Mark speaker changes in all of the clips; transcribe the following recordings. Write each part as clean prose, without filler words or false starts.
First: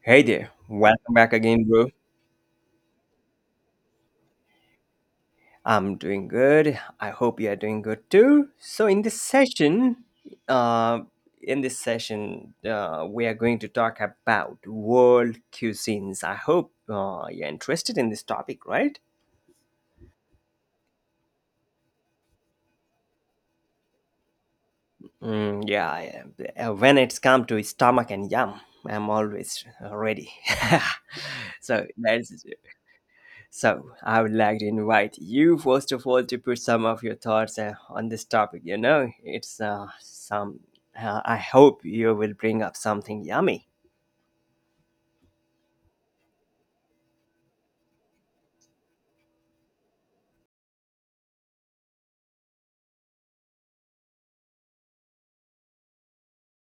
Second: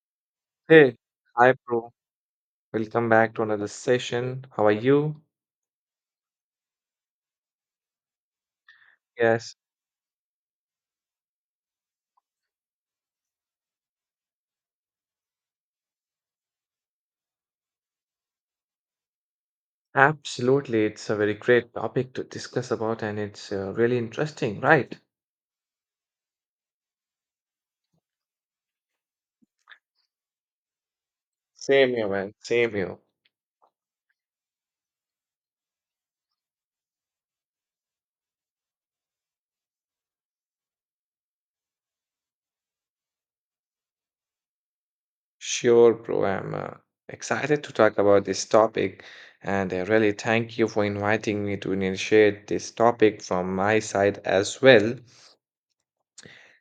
Speaker 1: Hey there,
Speaker 2: Hey,
Speaker 1: welcome back
Speaker 2: hi,
Speaker 1: again, bro.
Speaker 2: bro. Welcome back to another session. How are you?
Speaker 1: I'm doing good. I hope you are doing good too. So, in this
Speaker 2: Yes,
Speaker 1: session, uh, we are going to talk about world cuisines. I hope you're interested in this topic, right?
Speaker 2: absolutely. It's a very great topic to discuss about, and it's really interesting, right?
Speaker 1: Yeah, I am. When it's come to stomach and yum, I'm always ready. so
Speaker 2: Same here, man.
Speaker 1: that's
Speaker 2: Same here.
Speaker 1: So, I would like to invite you, first of all, to put some of your thoughts on this topic. I hope you will bring up something yummy.
Speaker 2: Sure, bro. I'm excited to talk about this topic, and I really thank you for inviting me to initiate this topic from my side as well.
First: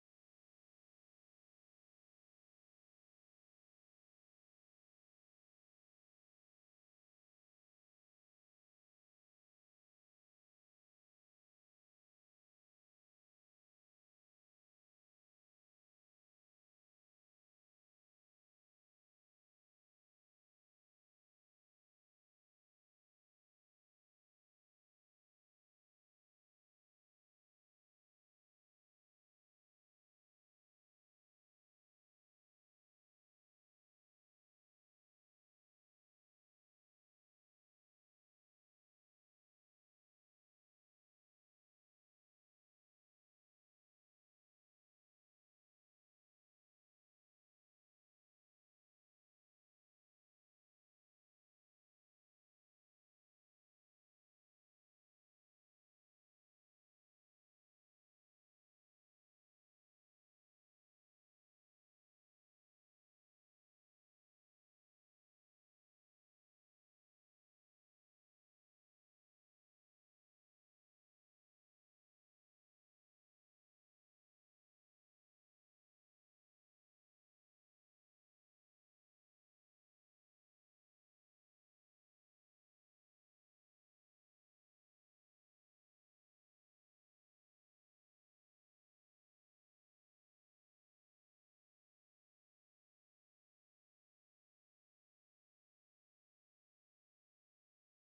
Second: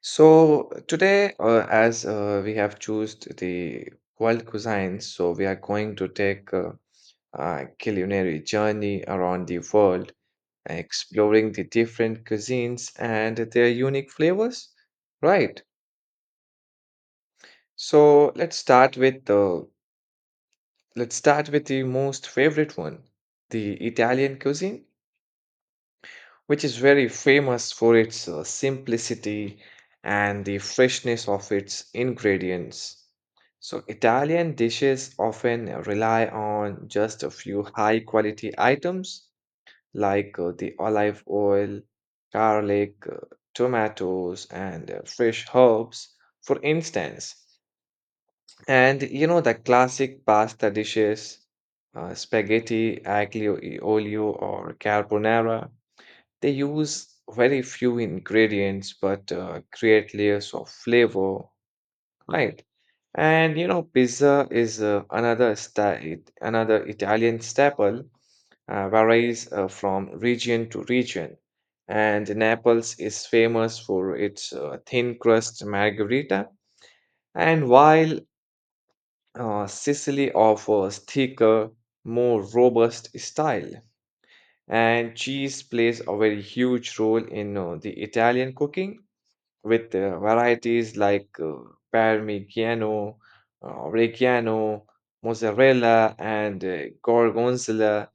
Speaker 2: So today, as we have chosen the world cuisines, so we are going to take culinary journey around the world, exploring the different cuisines and their unique flavors. Right. So let's start with the most favorite one, the Italian cuisine, which is very famous for its simplicity and the freshness of its ingredients. So Italian dishes often rely on just a few high quality items like the olive oil, garlic, tomatoes, and fresh herbs, for instance. And you know, the classic pasta dishes, spaghetti, aglio e olio, or carbonara, they use very few ingredients but create layers of flavor. Right. And you know, pizza is another Italian staple, varies from region to region. And Naples is famous for its thin crust margherita, and while Sicily offers thicker, more robust style. And cheese plays a very huge role in the Italian cooking with varieties like Parmigiano, Reggiano, Mozzarella, and Gorgonzola,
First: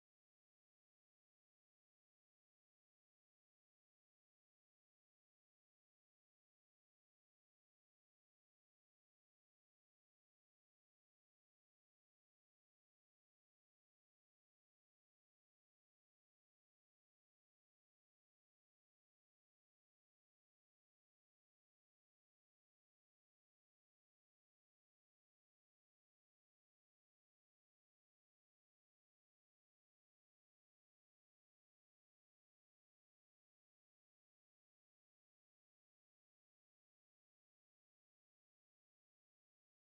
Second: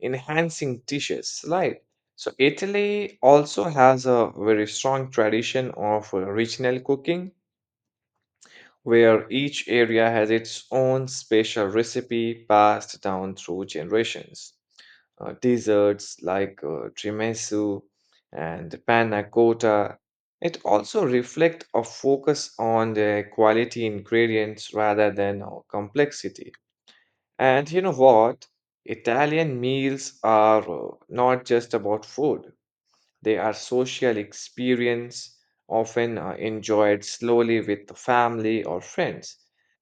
Speaker 2: enhancing dishes, right? So, Italy also has a very strong tradition of regional cooking where each area has its own special recipe passed down through generations. Desserts like tiramisu and panna cotta. It also reflect a focus on the quality ingredients rather than complexity. And you know what? Italian meals are not just about food. They are social experience, often enjoyed slowly with the family or friends.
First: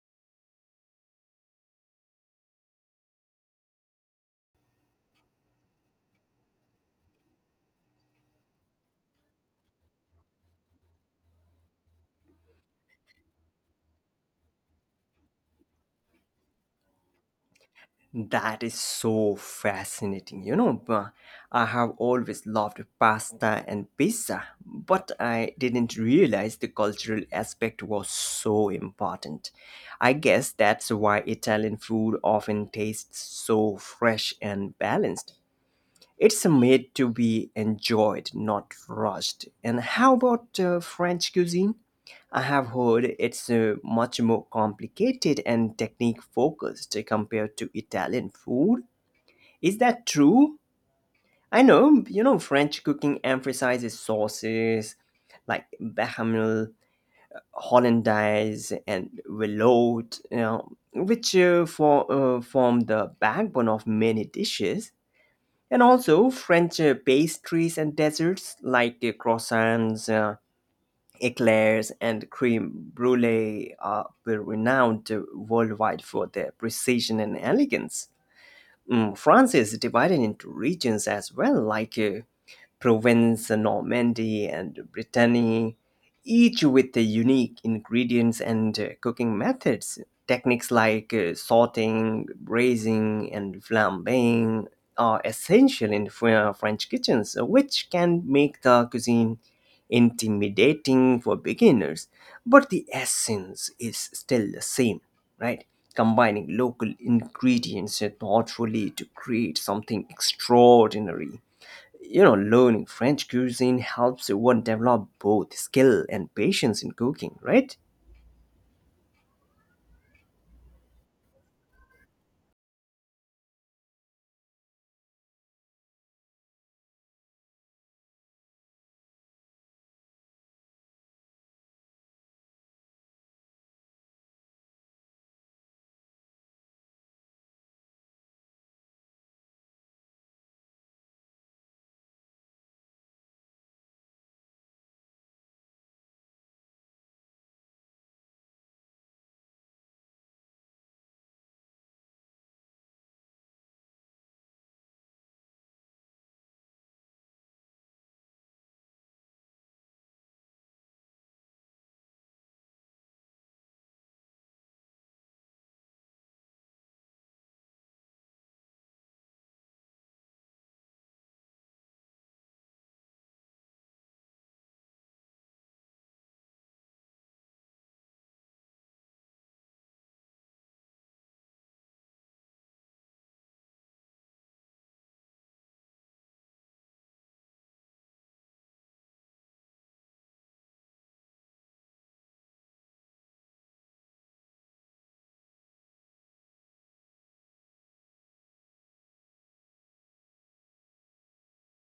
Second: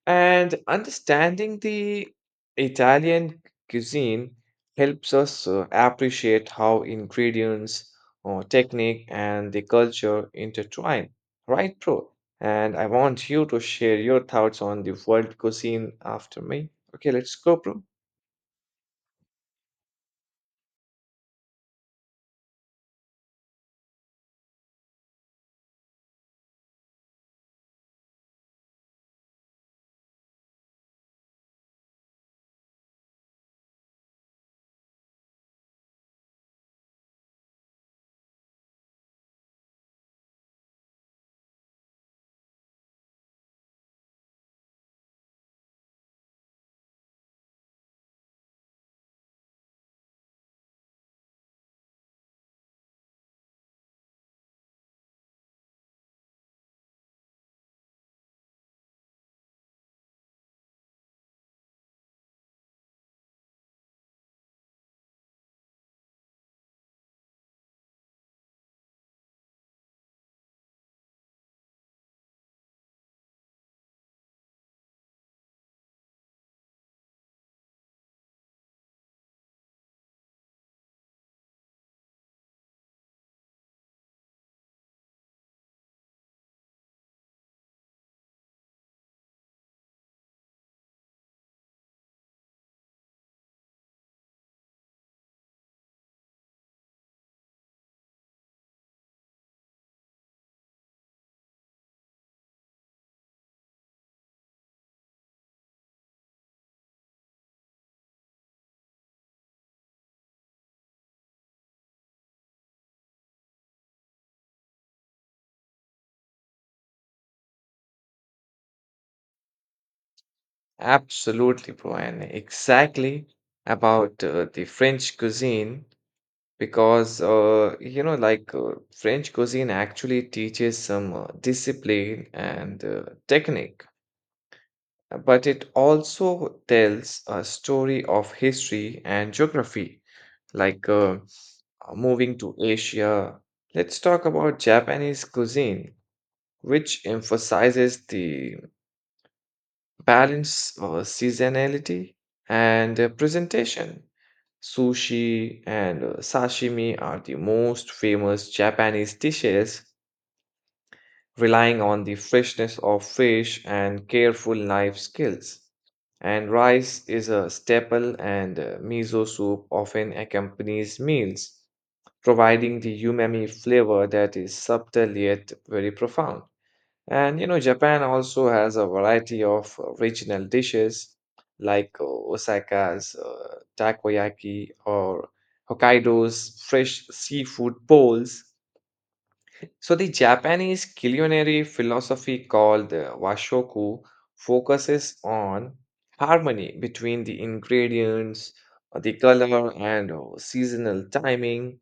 Speaker 2: And understanding the Italian cuisine helps us appreciate how ingredients, technique, and the culture intertwine. Right, bro? And I want you to share your thoughts on the world cuisine after me. Okay, let's go, bro.
Speaker 1: That is so fascinating. I have always loved pasta and pizza, but I didn't realize the cultural aspect was so important. I guess that's why Italian food often tastes so fresh and balanced. It's made to be enjoyed, not rushed. And how about French cuisine? I have heard it's much more complicated and technique focused compared to Italian food. Is that true? I know, you know, French cooking emphasizes sauces like bechamel, hollandaise, and veloute, you know, which form the backbone of many dishes. And also French pastries and desserts like croissants, eclairs, and creme brulee are renowned worldwide for their precision and elegance. France is divided into regions as well, like Provence, Normandy, and Brittany, each with the unique ingredients and cooking methods. Techniques like sauteing, braising, and flambeing are essential in French kitchens, which can make the cuisine intimidating for beginners, but the essence is still the same, right? Combining local ingredients thoughtfully to create something extraordinary. You know, learning French cuisine helps one develop both skill and patience in cooking, right?
Speaker 2: Absolutely, bro. And exactly about the French cuisine. Because you know like french cuisine actually teaches some discipline and technique, but it also tells a story of history and geography like moving to asia, let's talk about japanese cuisine which emphasizes the balance, seasonality and presentation. Sushi and sashimi are the most famous Japanese dishes, relying on the freshness of fish and careful knife skills. And rice is a staple, and miso soup often accompanies meals, providing the umami flavor that is subtle yet very profound. And you know, Japan also has a variety of regional dishes like Osaka's takoyaki or Hokkaido's fresh seafood bowls. So the Japanese culinary philosophy called washoku focuses on harmony between the ingredients, the color and seasonal timing,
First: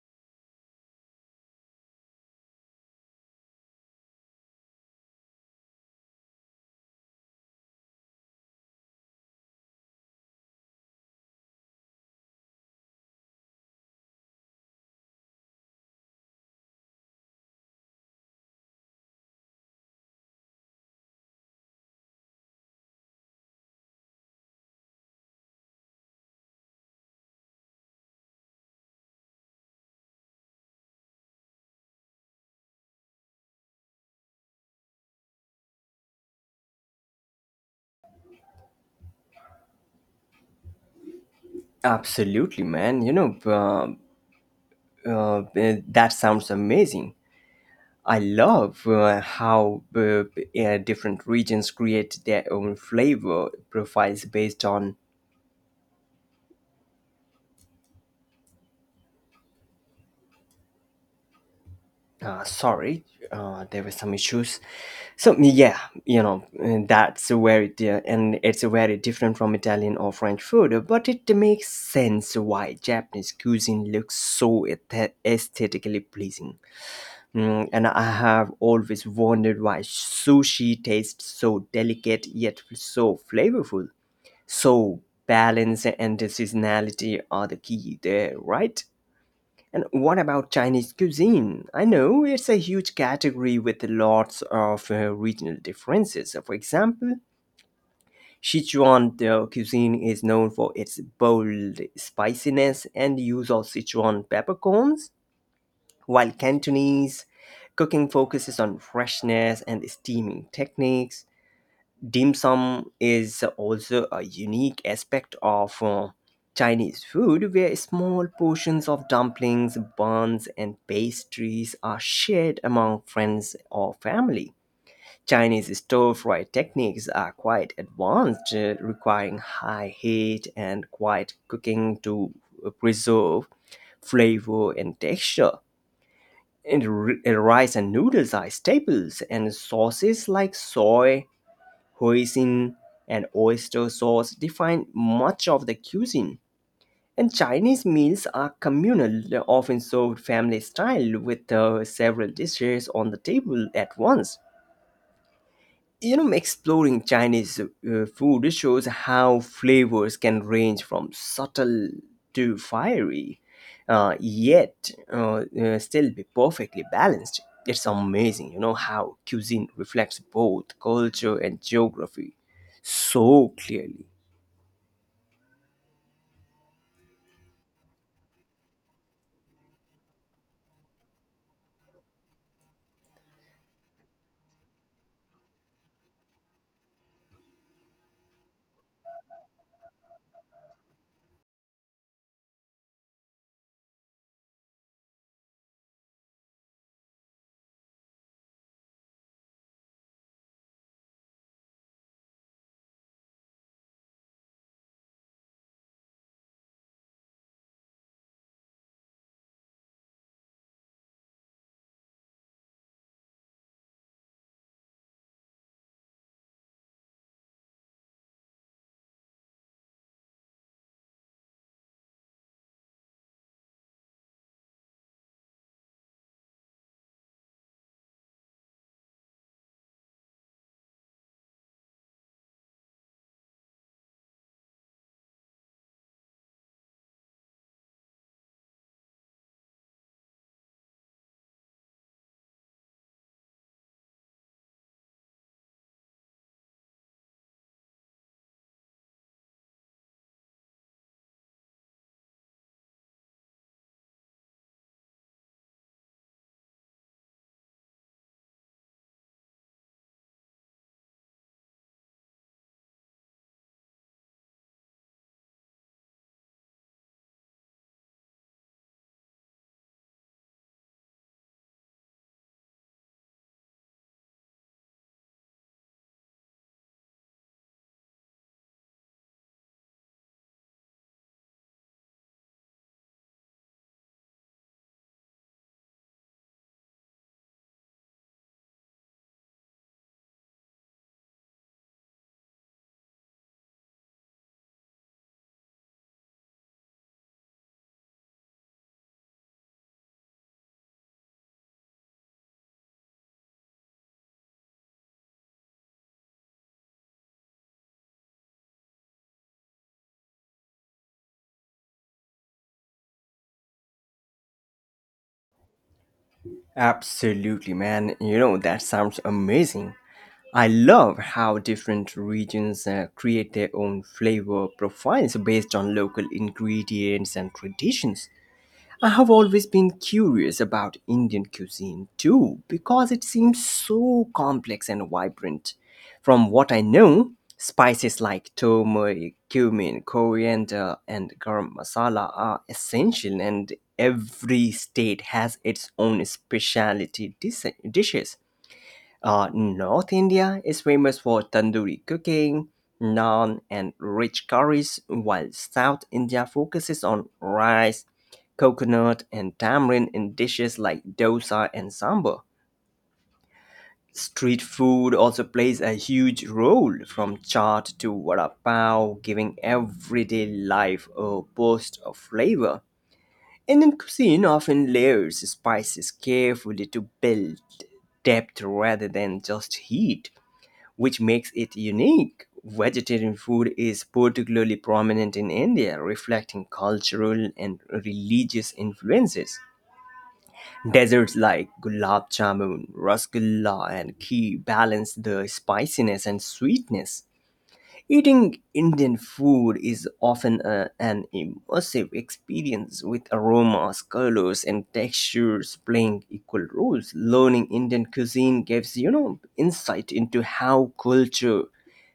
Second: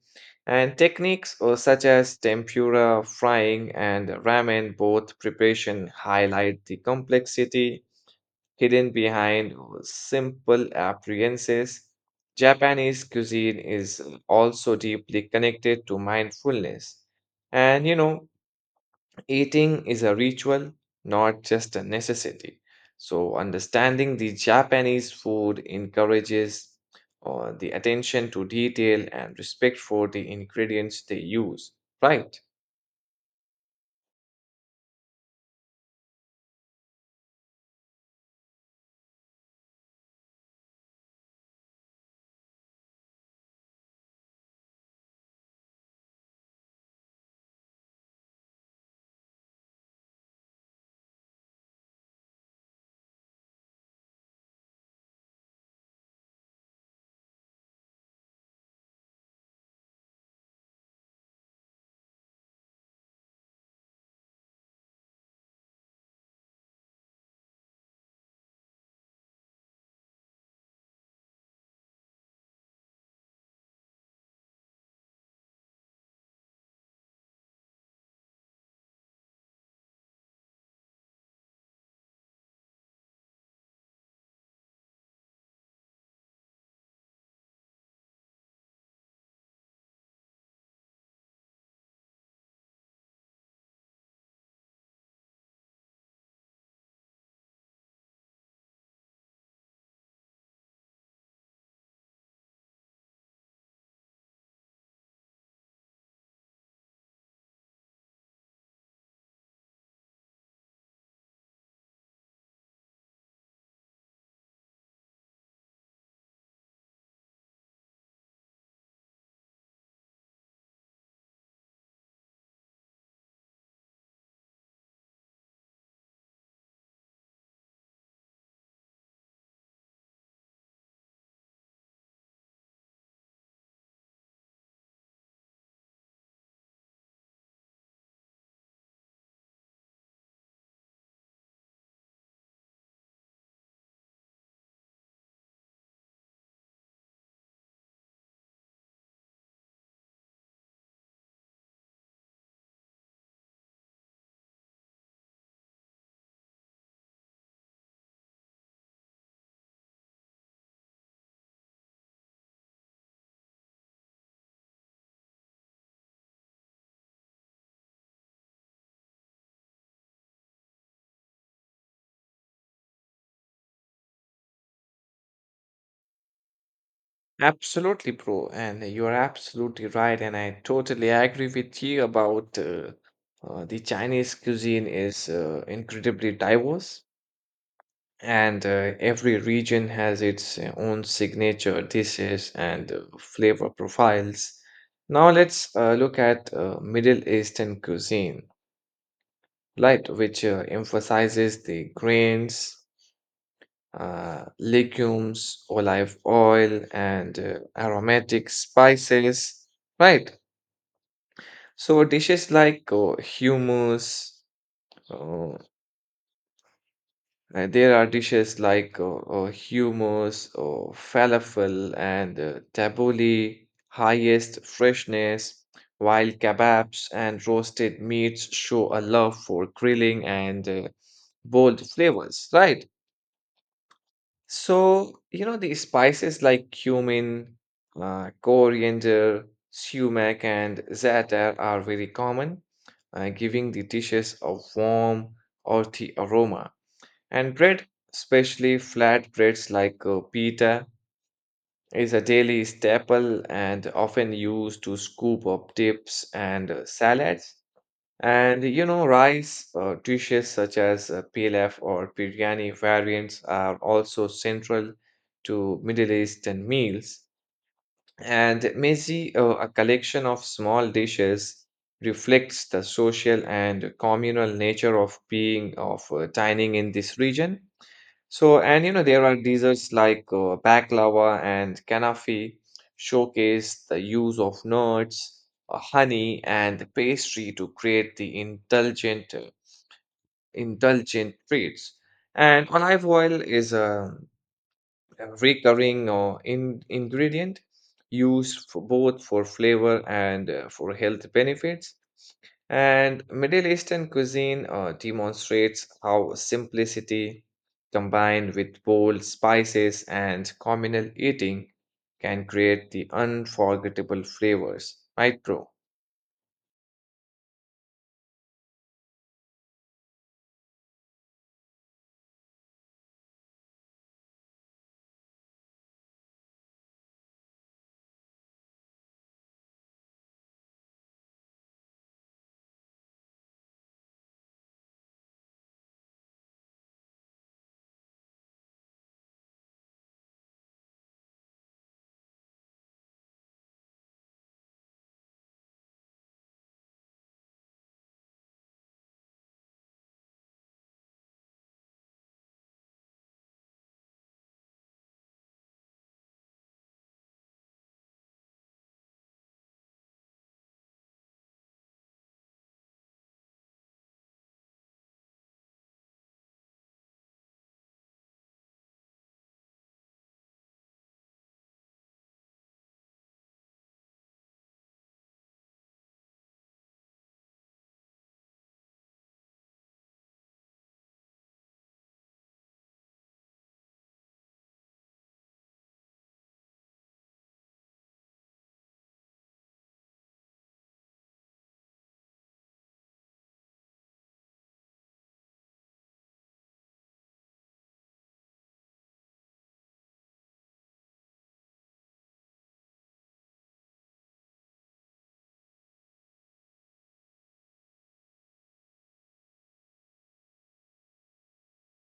Speaker 2: and techniques such as tempura frying and ramen. Both preparation highlight the complexity hidden behind simple appearances. Japanese cuisine is also deeply connected to mindfulness. And you know, eating is a ritual, not just a necessity. So, understanding the Japanese food encourages the attention to detail and respect for the ingredients they use. Right.
Speaker 1: Absolutely, man. That sounds amazing. I love how different regions create their own flavor profiles based on sorry, there were some issues. So yeah, you know, and and it's very different from Italian or French food, but it makes sense why Japanese cuisine looks so aesthetically pleasing. And I have always wondered why sushi tastes so delicate yet so flavorful. So balance and seasonality are the key there, right? And what about Chinese cuisine? I know it's a huge category with lots of regional differences. For example, Sichuan cuisine is known for its bold spiciness and use of Sichuan peppercorns, while Cantonese cooking focuses on freshness and steaming techniques. Dim sum is also a unique aspect of Chinese food, where small portions of dumplings, buns, and pastries are shared among friends or family. Chinese stir fry techniques are quite advanced, requiring high heat and quiet cooking to preserve flavor and texture. And rice and noodles are staples, and sauces like soy, Hoisin, and oyster sauce define much of the cuisine. And Chinese meals are communal, often served family style with several dishes on the table at once. You know, exploring Chinese food shows how flavors can range from subtle to fiery, yet still be perfectly balanced. It's amazing, you know, how cuisine reflects both culture and geography so clearly.
Speaker 2: Absolutely, bro. And you're absolutely right. And I totally agree with you about the Chinese cuisine is incredibly diverse. And every region has its own signature dishes and flavor profiles. Now let's look at Middle Eastern cuisine, right, which emphasizes the grains, legumes, olive oil, and aromatic spices, right? So uh, there are dishes like hummus, falafel, and tabbouleh, highest freshness, while kebabs and roasted meats show a love for grilling and bold flavors, right? So, you know, the spices like cumin, coriander, sumac, and za'atar are very common, giving the dishes a warm, earthy aroma. And bread, especially flat breads like pita, is a daily staple and often used to scoop up dips and salads. And you know, rice dishes such as pilaf or biryani variants are also central to Middle Eastern meals. And mezi, a collection of small dishes, reflects the social and communal nature of dining in this region. So, and you know, there are desserts like baklava and kanafi showcase the use of nuts, honey, and pastry to create the indulgent treats. And olive oil is a recurring ingredient used for both for flavor and for health benefits. And Middle Eastern cuisine demonstrates how simplicity combined with bold spices and communal eating can create the unforgettable flavors, right, bro?
Speaker 1: Absolutely, man. You know, that sounds amazing. I love how different regions create their own flavor profiles based on local ingredients and traditions. I have always been curious about Indian cuisine too, because it seems so complex and vibrant. From what I know, spices like turmeric, cumin, coriander, and garam masala are essential, and every state has its own specialty dishes. North India is famous for tandoori cooking, naan, and rich curries, while South India focuses on rice, coconut, and tamarind in dishes like dosa and sambar. Street food also plays a huge role, from chaat to vada pav, giving everyday life a burst of flavor. Indian cuisine often layers spices carefully to build depth rather than just heat, which makes it unique. Vegetarian food is particularly prominent in India, reflecting cultural and religious influences. Desserts like gulab jamun, rasgulla, and ghee balance the spiciness and sweetness. Eating Indian food is often an immersive experience with aromas, colors, and textures playing equal roles. Learning Indian cuisine gives, you know, insight into how culture,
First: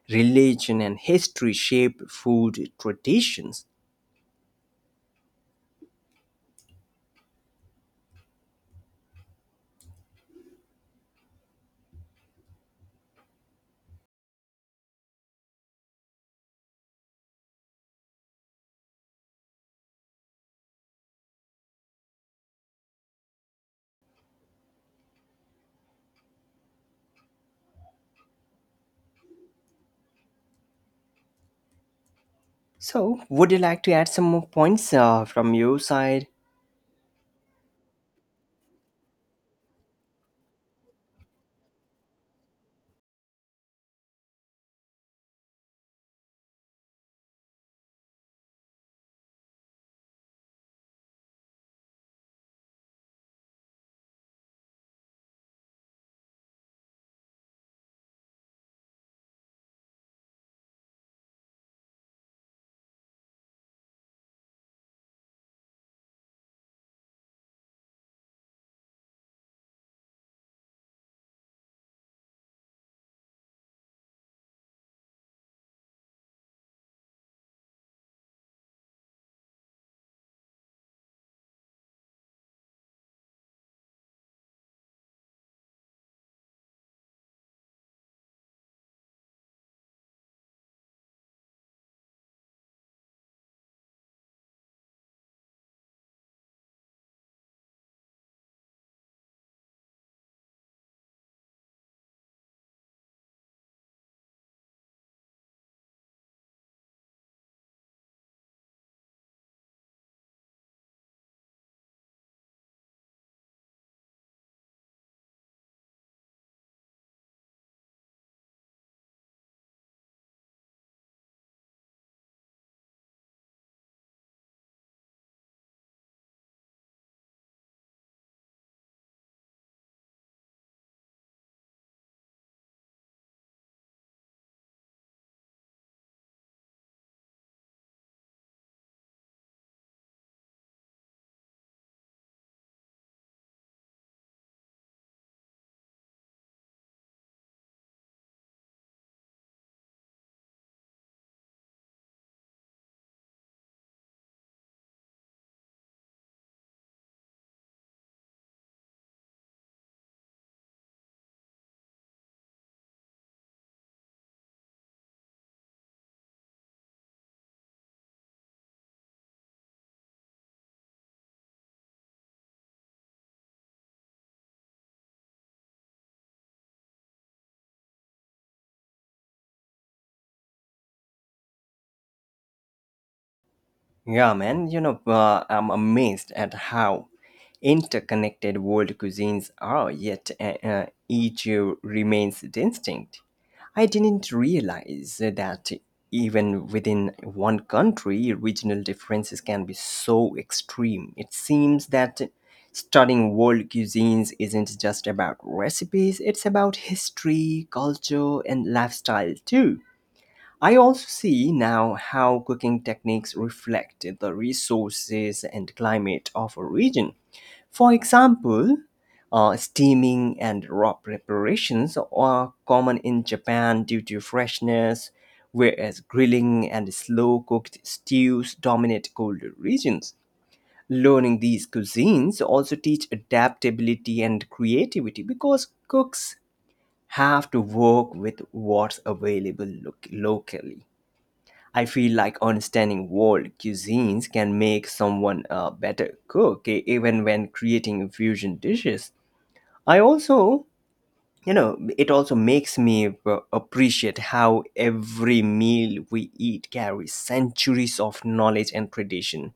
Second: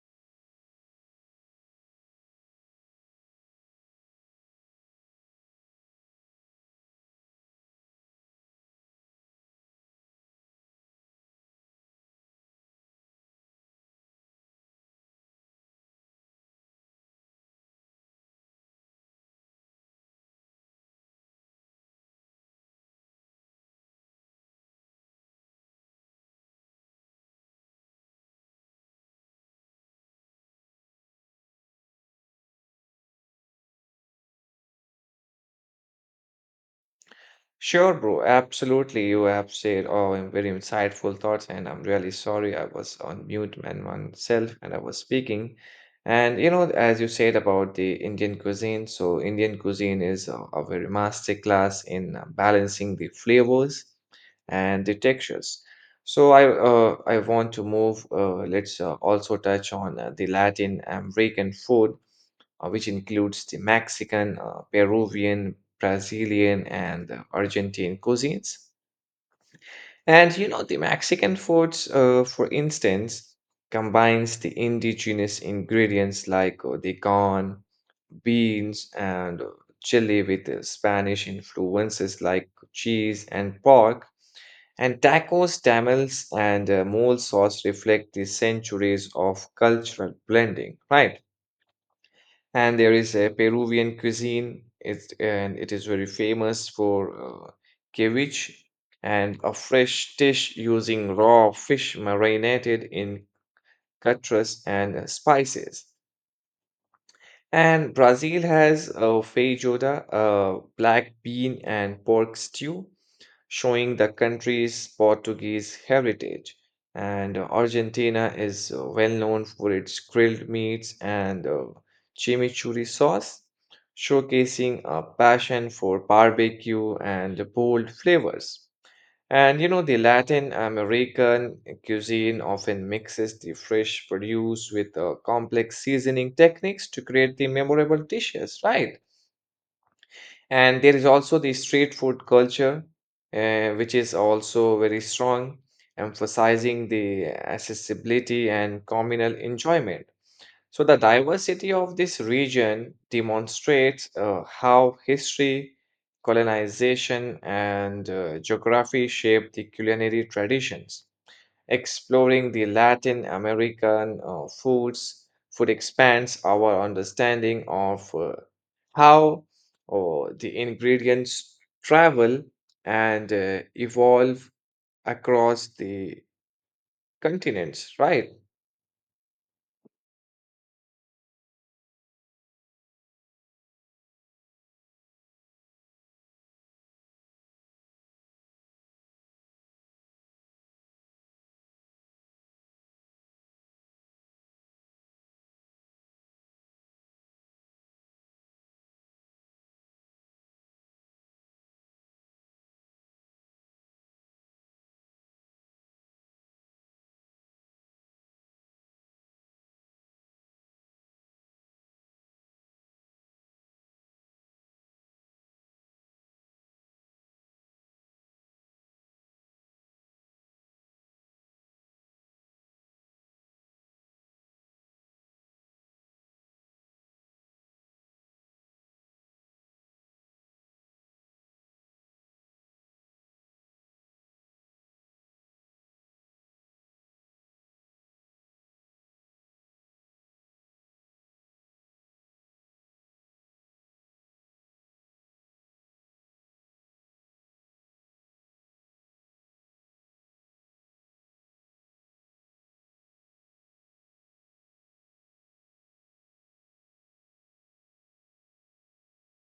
Speaker 1: religion, and history shape food traditions. So, would you like to add some more points from your side?
Speaker 2: Sure, bro. Absolutely. You have said very insightful thoughts, and I'm really sorry I was on mute and myself and I was speaking. And you know, as you said about the Indian cuisine, so Indian cuisine is a very master class in balancing the flavors and the textures. So I want to move. Let's also touch on the Latin American food which includes the Mexican, Peruvian, Brazilian, and Argentine cuisines. And you know, the Mexican foods, for instance, combines the indigenous ingredients like the corn, beans, and chili with Spanish influences like cheese and pork. And tacos, tamales, and mole sauce reflect the centuries of cultural blending, right? And there is a Peruvian cuisine. It is very famous for ceviche and a fresh dish using raw fish marinated in cutras and spices. And Brazil has a feijoada, a black bean and pork stew, showing the country's Portuguese heritage. And Argentina is well known for its grilled meats and chimichurri sauce, showcasing a passion for barbecue and bold flavors. And you know, the Latin American cuisine often mixes the fresh produce with complex seasoning techniques to create the memorable dishes, right? And there is also the street food culture, which is also very strong, emphasizing the accessibility and communal enjoyment. So, the diversity of this region demonstrates how history, colonization, and geography shape the culinary traditions. Exploring the Latin American food expands our understanding of how the ingredients travel and evolve across the continents, right?
Speaker 1: Yeah, man, you know, I'm amazed at how interconnected world cuisines are, yet each remains distinct. I didn't realize that even within one country, regional differences can be so extreme. It seems that studying world cuisines isn't just about recipes, it's about history, culture, and lifestyle too. I also see now how cooking techniques reflect the resources and climate of a region. For example, steaming and raw preparations are common in Japan due to freshness, whereas grilling and slow cooked stews dominate colder regions. Learning these cuisines also teach adaptability and creativity because cooks have to work with what's available locally. I feel like understanding world cuisines can make someone a better cook, even when creating fusion dishes. I also, you know, it also makes me appreciate how every meal we eat carries centuries of knowledge and tradition.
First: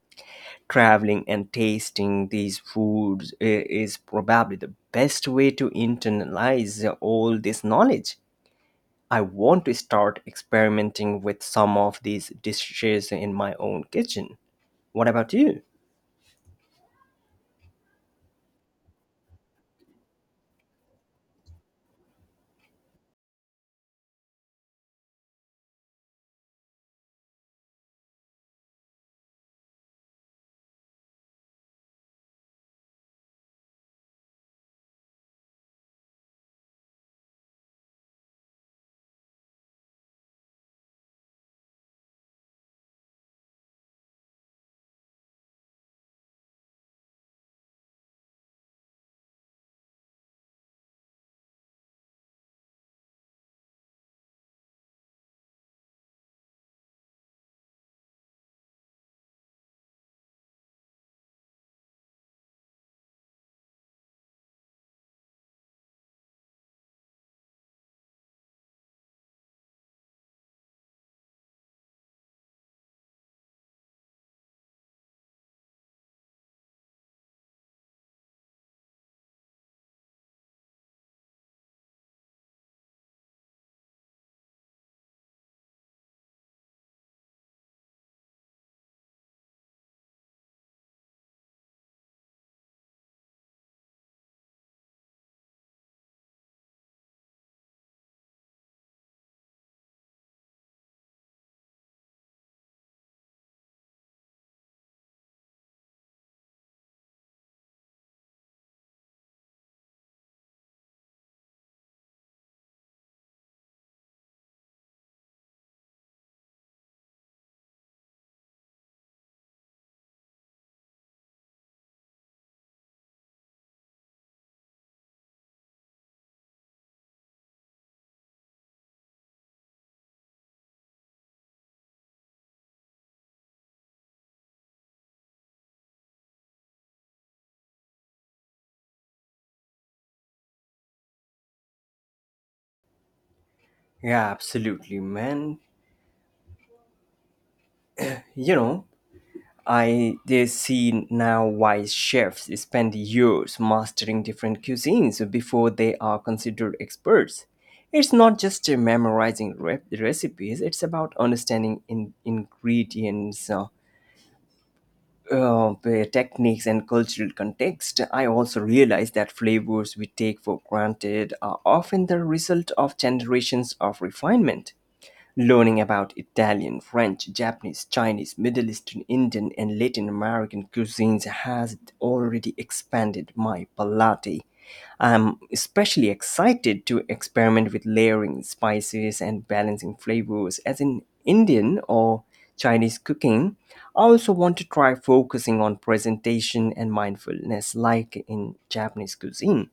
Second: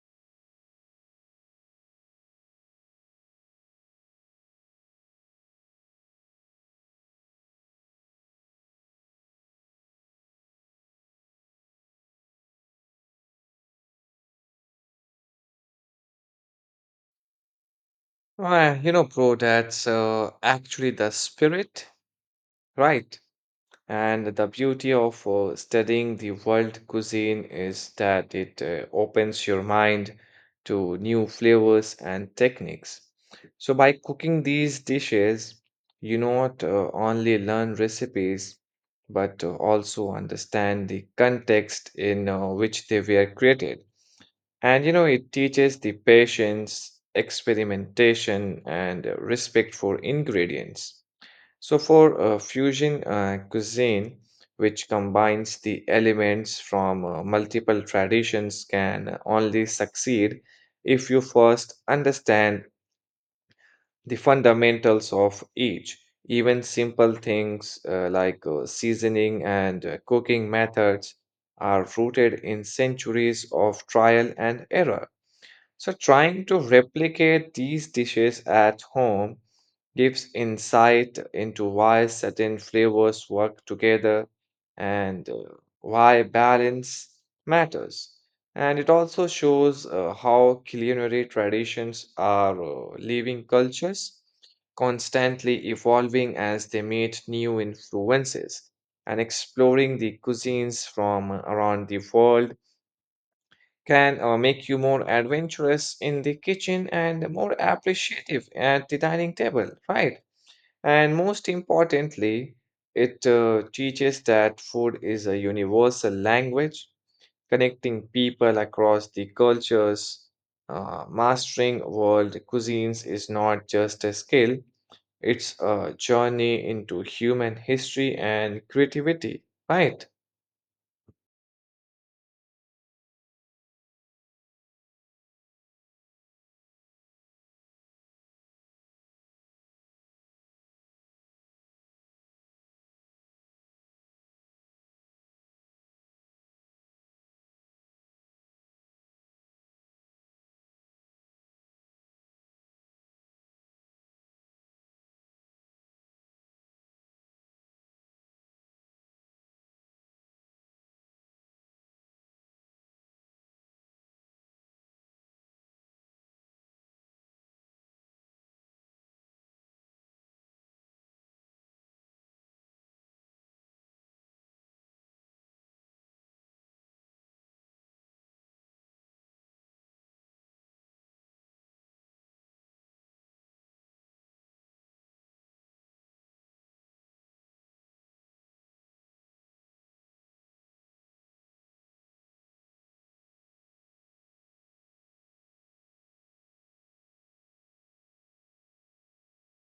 Speaker 1: Traveling and tasting these foods is probably the best way to internalize all this knowledge. I want to start experimenting with some of these dishes in my own kitchen. What about you?
Speaker 2: You know, bro, that's actually the spirit, right? And the beauty of studying the world cuisine is that it opens your mind to new flavors and techniques. So, by cooking these dishes, you not only learn recipes but also understand the context in which they were created. And you know, it teaches the patience, experimentation, and respect for ingredients. So, for fusion cuisine, which combines the elements from multiple traditions, can only succeed if you first understand the fundamentals of each. Even simple things like seasoning and cooking methods are rooted in centuries of trial and error. So, trying to replicate these dishes at home gives insight into why certain flavors work together and why balance matters. And it also shows how culinary traditions are living cultures, constantly evolving as they meet new influences, and exploring the cuisines from around the world can make you more adventurous in the kitchen and more appreciative at the dining table, right? And most importantly, it teaches that food is a universal language connecting people across the cultures. Mastering world cuisines is not just a skill, it's a journey into human history and creativity, right?
Speaker 1: Yeah, absolutely, man. You know, I they see now why chefs spend years mastering different cuisines before they are considered experts. It's not just memorizing recipes, it's about understanding ingredients, uh, techniques, and cultural context. I also realized that flavors we take for granted are often the result of generations of refinement. Learning about Italian, French, Japanese, Chinese, Middle Eastern, Indian, and Latin American cuisines has already expanded my palate. I'm especially excited to experiment with layering spices and balancing flavors as in Indian or Chinese cooking. I also want to try focusing on presentation and mindfulness like in Japanese cuisine.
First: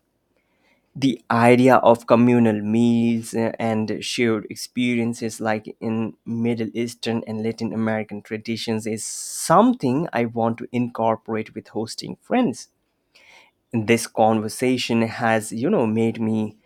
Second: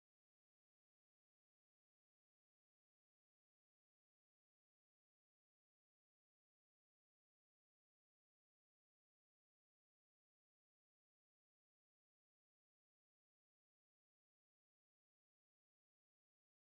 Speaker 1: The idea of communal meals and shared experiences like in Middle Eastern and Latin American traditions is something I want to incorporate with hosting friends. This conversation has, you know, made me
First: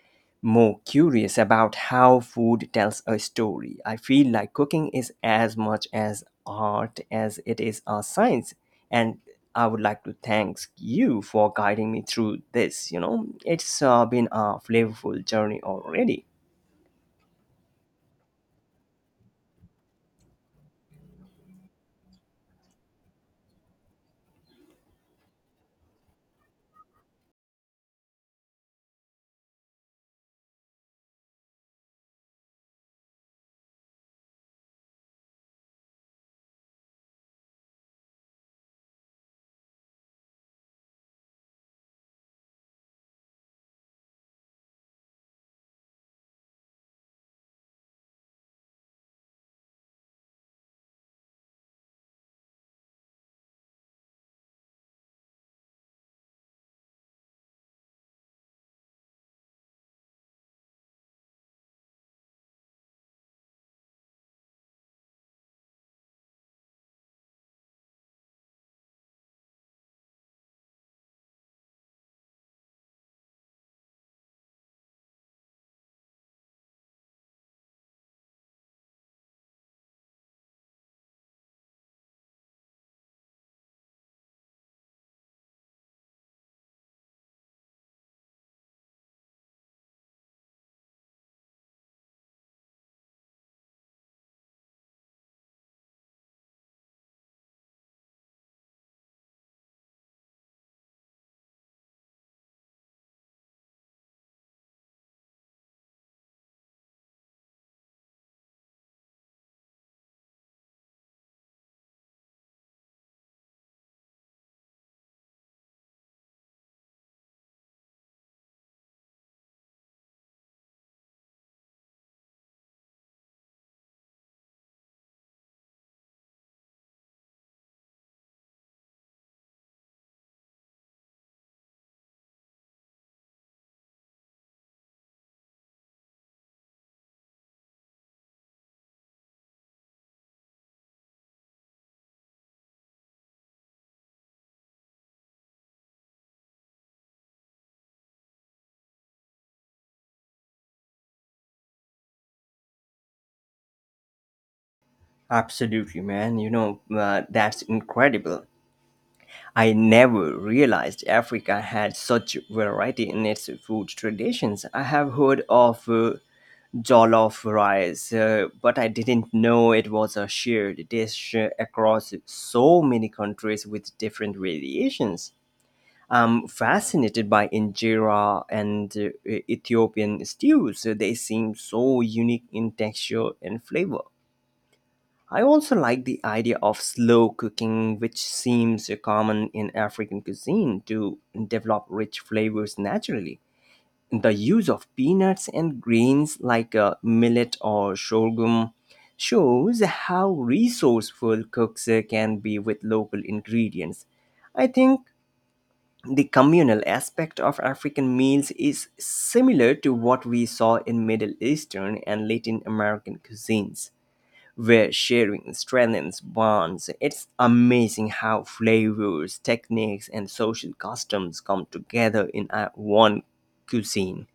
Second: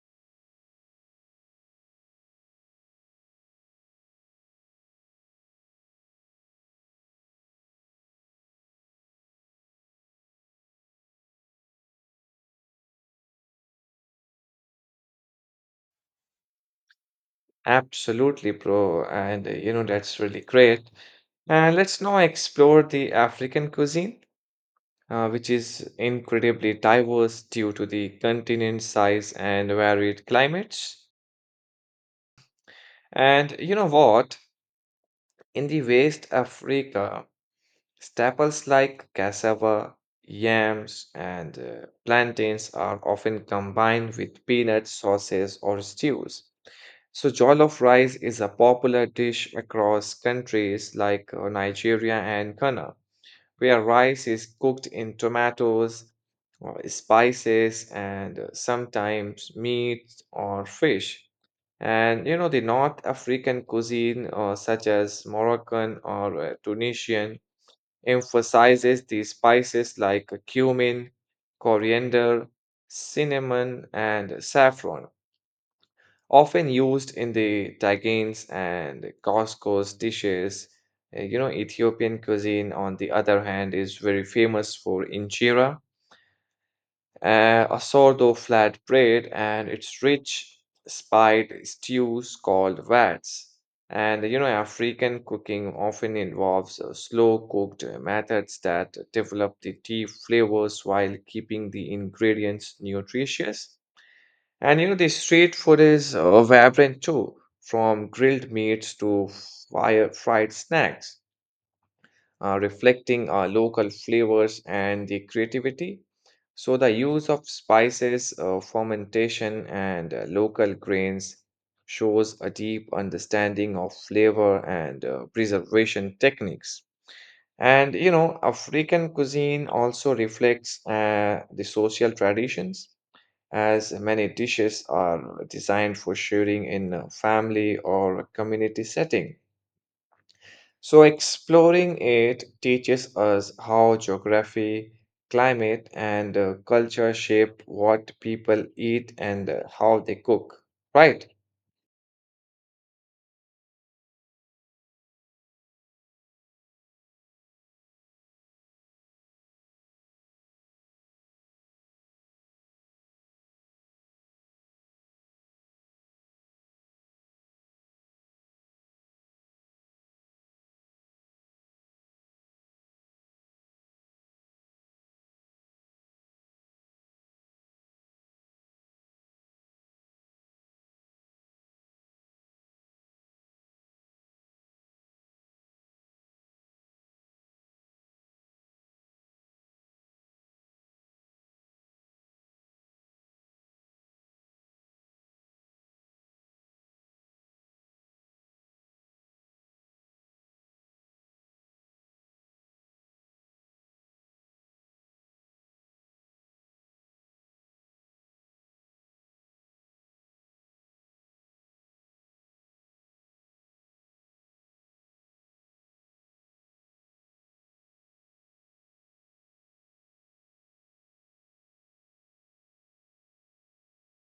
Speaker 1: more curious about how food tells a story. I feel like cooking is as much as art as it is a science, and I would like to thank you for guiding me through this. You know, it's been a flavorful journey already.
Speaker 2: Absolutely, bro. And you know, that's really great. And let's now explore the African cuisine, which is incredibly diverse due to the continent size and varied climates. And you know what? In the West Africa, staples like cassava, yams, and plantains are often combined with peanut sauces or stews. So, jollof rice is a popular dish across countries like Nigeria and Ghana, where rice is cooked in tomatoes, or spices, and sometimes meat or fish. And you know, the North African cuisine, such as Moroccan or Tunisian, emphasizes the spices like cumin, coriander, cinnamon, and saffron often used in the tagines and Costco's dishes. You know, Ethiopian cuisine, on the other hand, is very famous for injera, a sort of flat bread, and its rich, spiced stews called vats. And you know, African cooking often involves slow cooked methods that develop the tea flavors while keeping the ingredients nutritious. And you know, the street food is vibrant too, from grilled meats to fire fried snacks, reflecting our local flavors and the creativity. So, the use of spices, fermentation, and local grains shows a deep understanding of flavor and preservation techniques. And you know, African cuisine also reflects the social traditions as many dishes are designed for sharing in a family or a community setting. So, exploring it teaches us how geography, climate, and culture shape what people eat and how they cook, right?
Speaker 1: Absolutely, man. You know, that's incredible. I never realized Africa had such variety in its food traditions. I have heard of jollof rice, but I didn't know it was a shared dish across so many countries with different variations. I'm fascinated by injera and Ethiopian stews. They seem so unique in texture and flavor. I also like the idea of slow cooking, which seems common in African cuisine to develop rich flavors naturally. The use of peanuts and grains like millet or sorghum shows how resourceful cooks can be with local ingredients. I think the communal aspect of African meals is similar to what we saw in Middle Eastern and Latin American cuisines, where sharing strengthens bonds. It's amazing how flavors, techniques, and social customs come together in one cuisine.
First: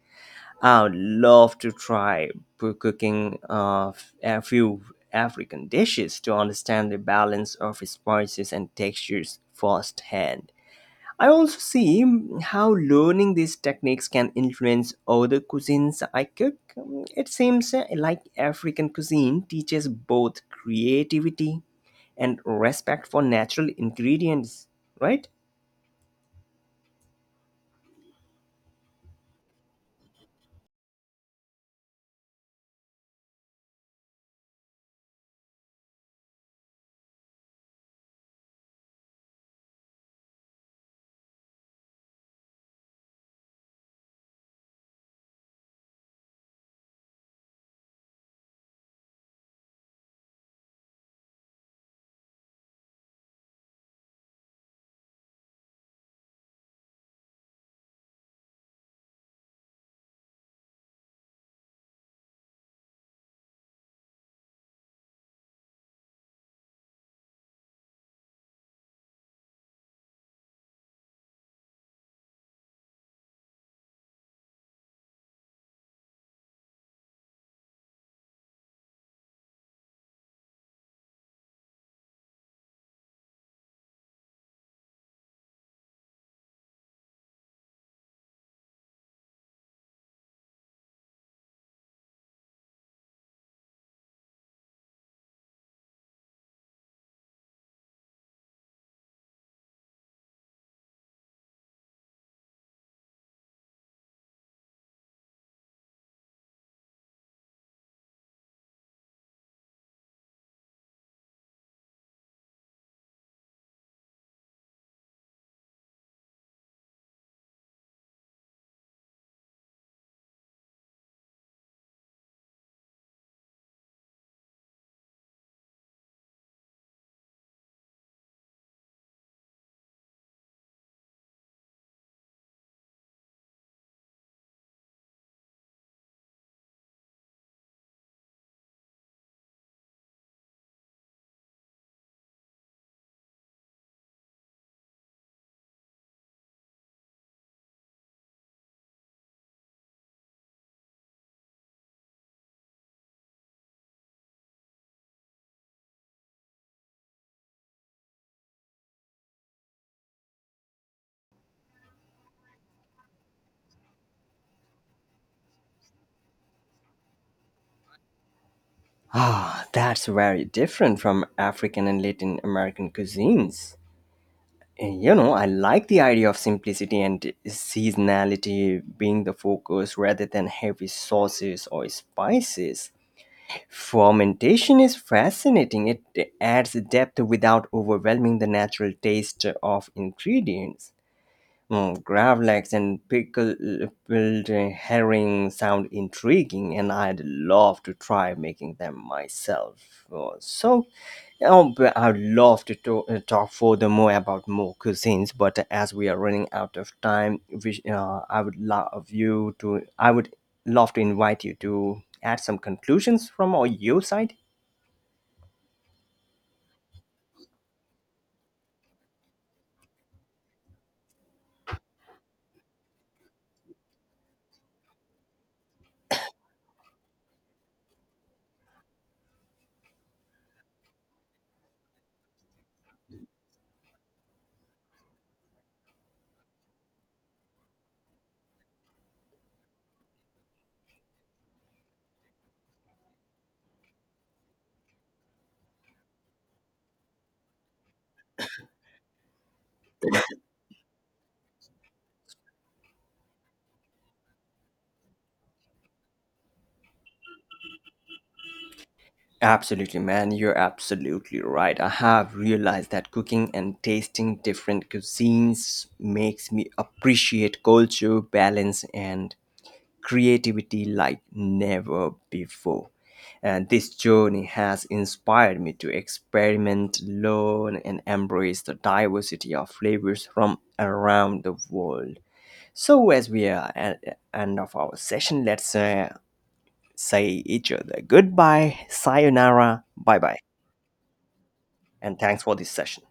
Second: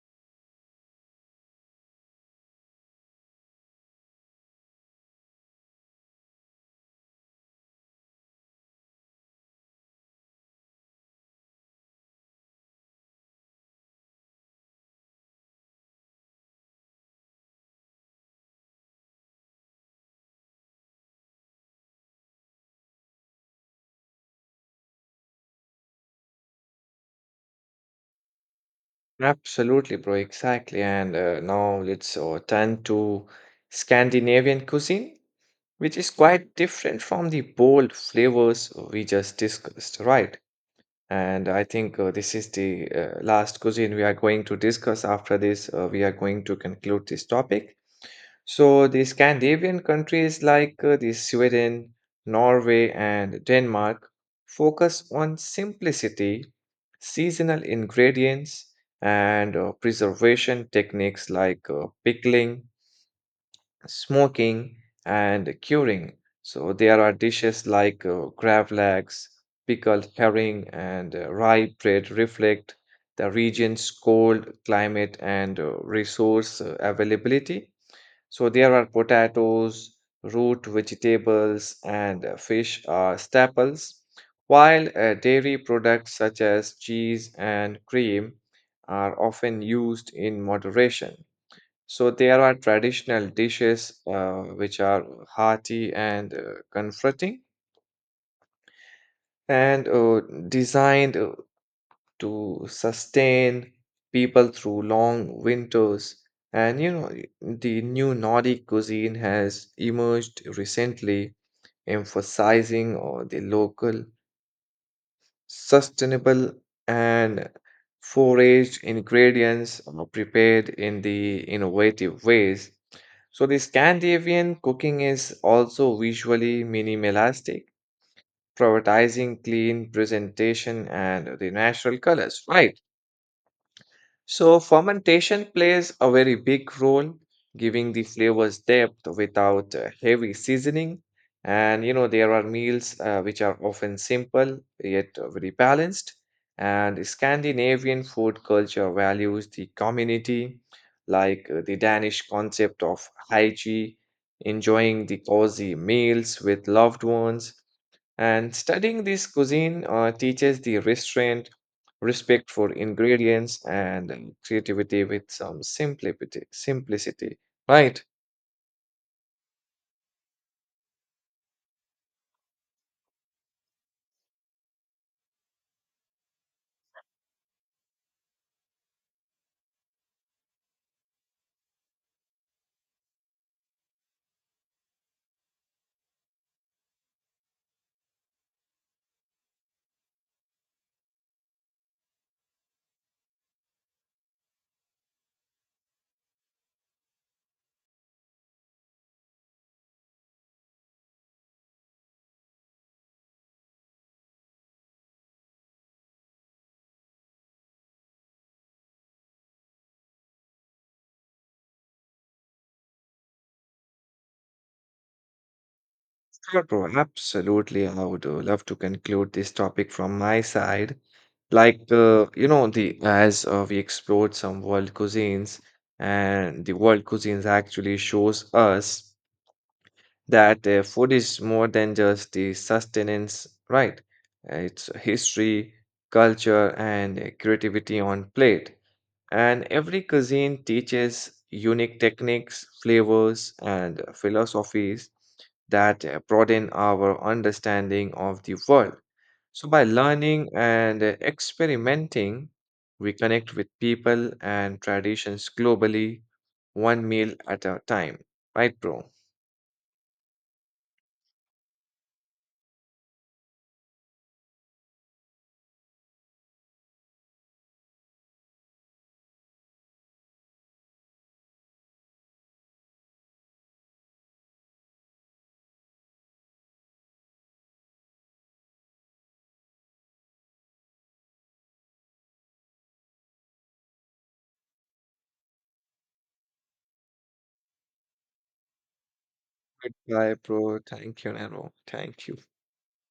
Speaker 1: I would love to try cooking a few African dishes to understand the balance of spices and textures firsthand. I also see, how learning these techniques can influence other cuisines I cook. It seems like African cuisine teaches both creativity and respect for natural ingredients, right?
Speaker 2: Absolutely, bro, exactly. And now let's turn to Scandinavian cuisine, which is quite different from the bold flavors we just discussed, right? And I think this is the last cuisine we are going to discuss. After this, we are going to conclude this topic. So, the Scandinavian countries like the Sweden, Norway, and Denmark focus on simplicity, seasonal ingredients, and preservation techniques like pickling, smoking, and curing. So there are dishes like gravlax, pickled herring, and rye bread reflect the region's cold climate and resource availability. So there are potatoes, root vegetables, and fish are staples, while dairy products such as cheese and cream are often used in moderation. So there are traditional dishes which are hearty and comforting and designed to sustain people through long winters. And you know, the new Nordic cuisine has emerged recently, emphasizing the local, sustainable, and foraged ingredients prepared in the innovative ways. So the Scandinavian cooking is also visually minimalistic, prioritizing clean presentation and the natural colors, right? So, fermentation plays a very big role, giving the flavors depth without heavy seasoning. And you know, there are meals which are often simple yet very balanced. And Scandinavian food culture values the community, like the Danish concept of hygiene, enjoying the cozy meals with loved ones. And studying this cuisine teaches the restraint, respect for ingredients, and creativity with some Simplicity, right?
Speaker 1: Ah, that's very different from African and Latin American cuisines. You know, I like the idea of simplicity and seasonality being the focus rather than heavy sauces or spices. Fermentation is fascinating. It adds depth without overwhelming the natural taste of ingredients. Gravlax and pickled herring sound intriguing, and I'd love to try making them myself. Oh, but I'd love to talk further more about more cuisines, but as we are running out of time, which, I would love you to, I would love to invite you to add some conclusions from all your side.
Speaker 2: Sure, bro. Absolutely. I would love to conclude this topic from my side. Like you know, the as we explored some world cuisines, and the world cuisines actually shows us that food is more than just the sustenance, right? It's history, culture, and creativity on plate. And every cuisine teaches unique techniques, flavors, and philosophies that broaden our understanding of the world. So, by learning and experimenting, we connect with people and traditions globally, one meal at a time, right, bro?
Speaker 1: Absolutely, man. You're absolutely right. I have realized that cooking and tasting different cuisines makes me appreciate culture, balance, and creativity like never before. And this journey has inspired me to experiment, learn, and embrace the diversity of flavors from around the world. So, as we are at the end of our session, let's say each other goodbye, sayonara, bye
Speaker 2: Goodbye,
Speaker 1: bye,
Speaker 2: bro. Thank you, Nano.
Speaker 1: and
Speaker 2: Thank you.
Speaker 1: thanks for this session.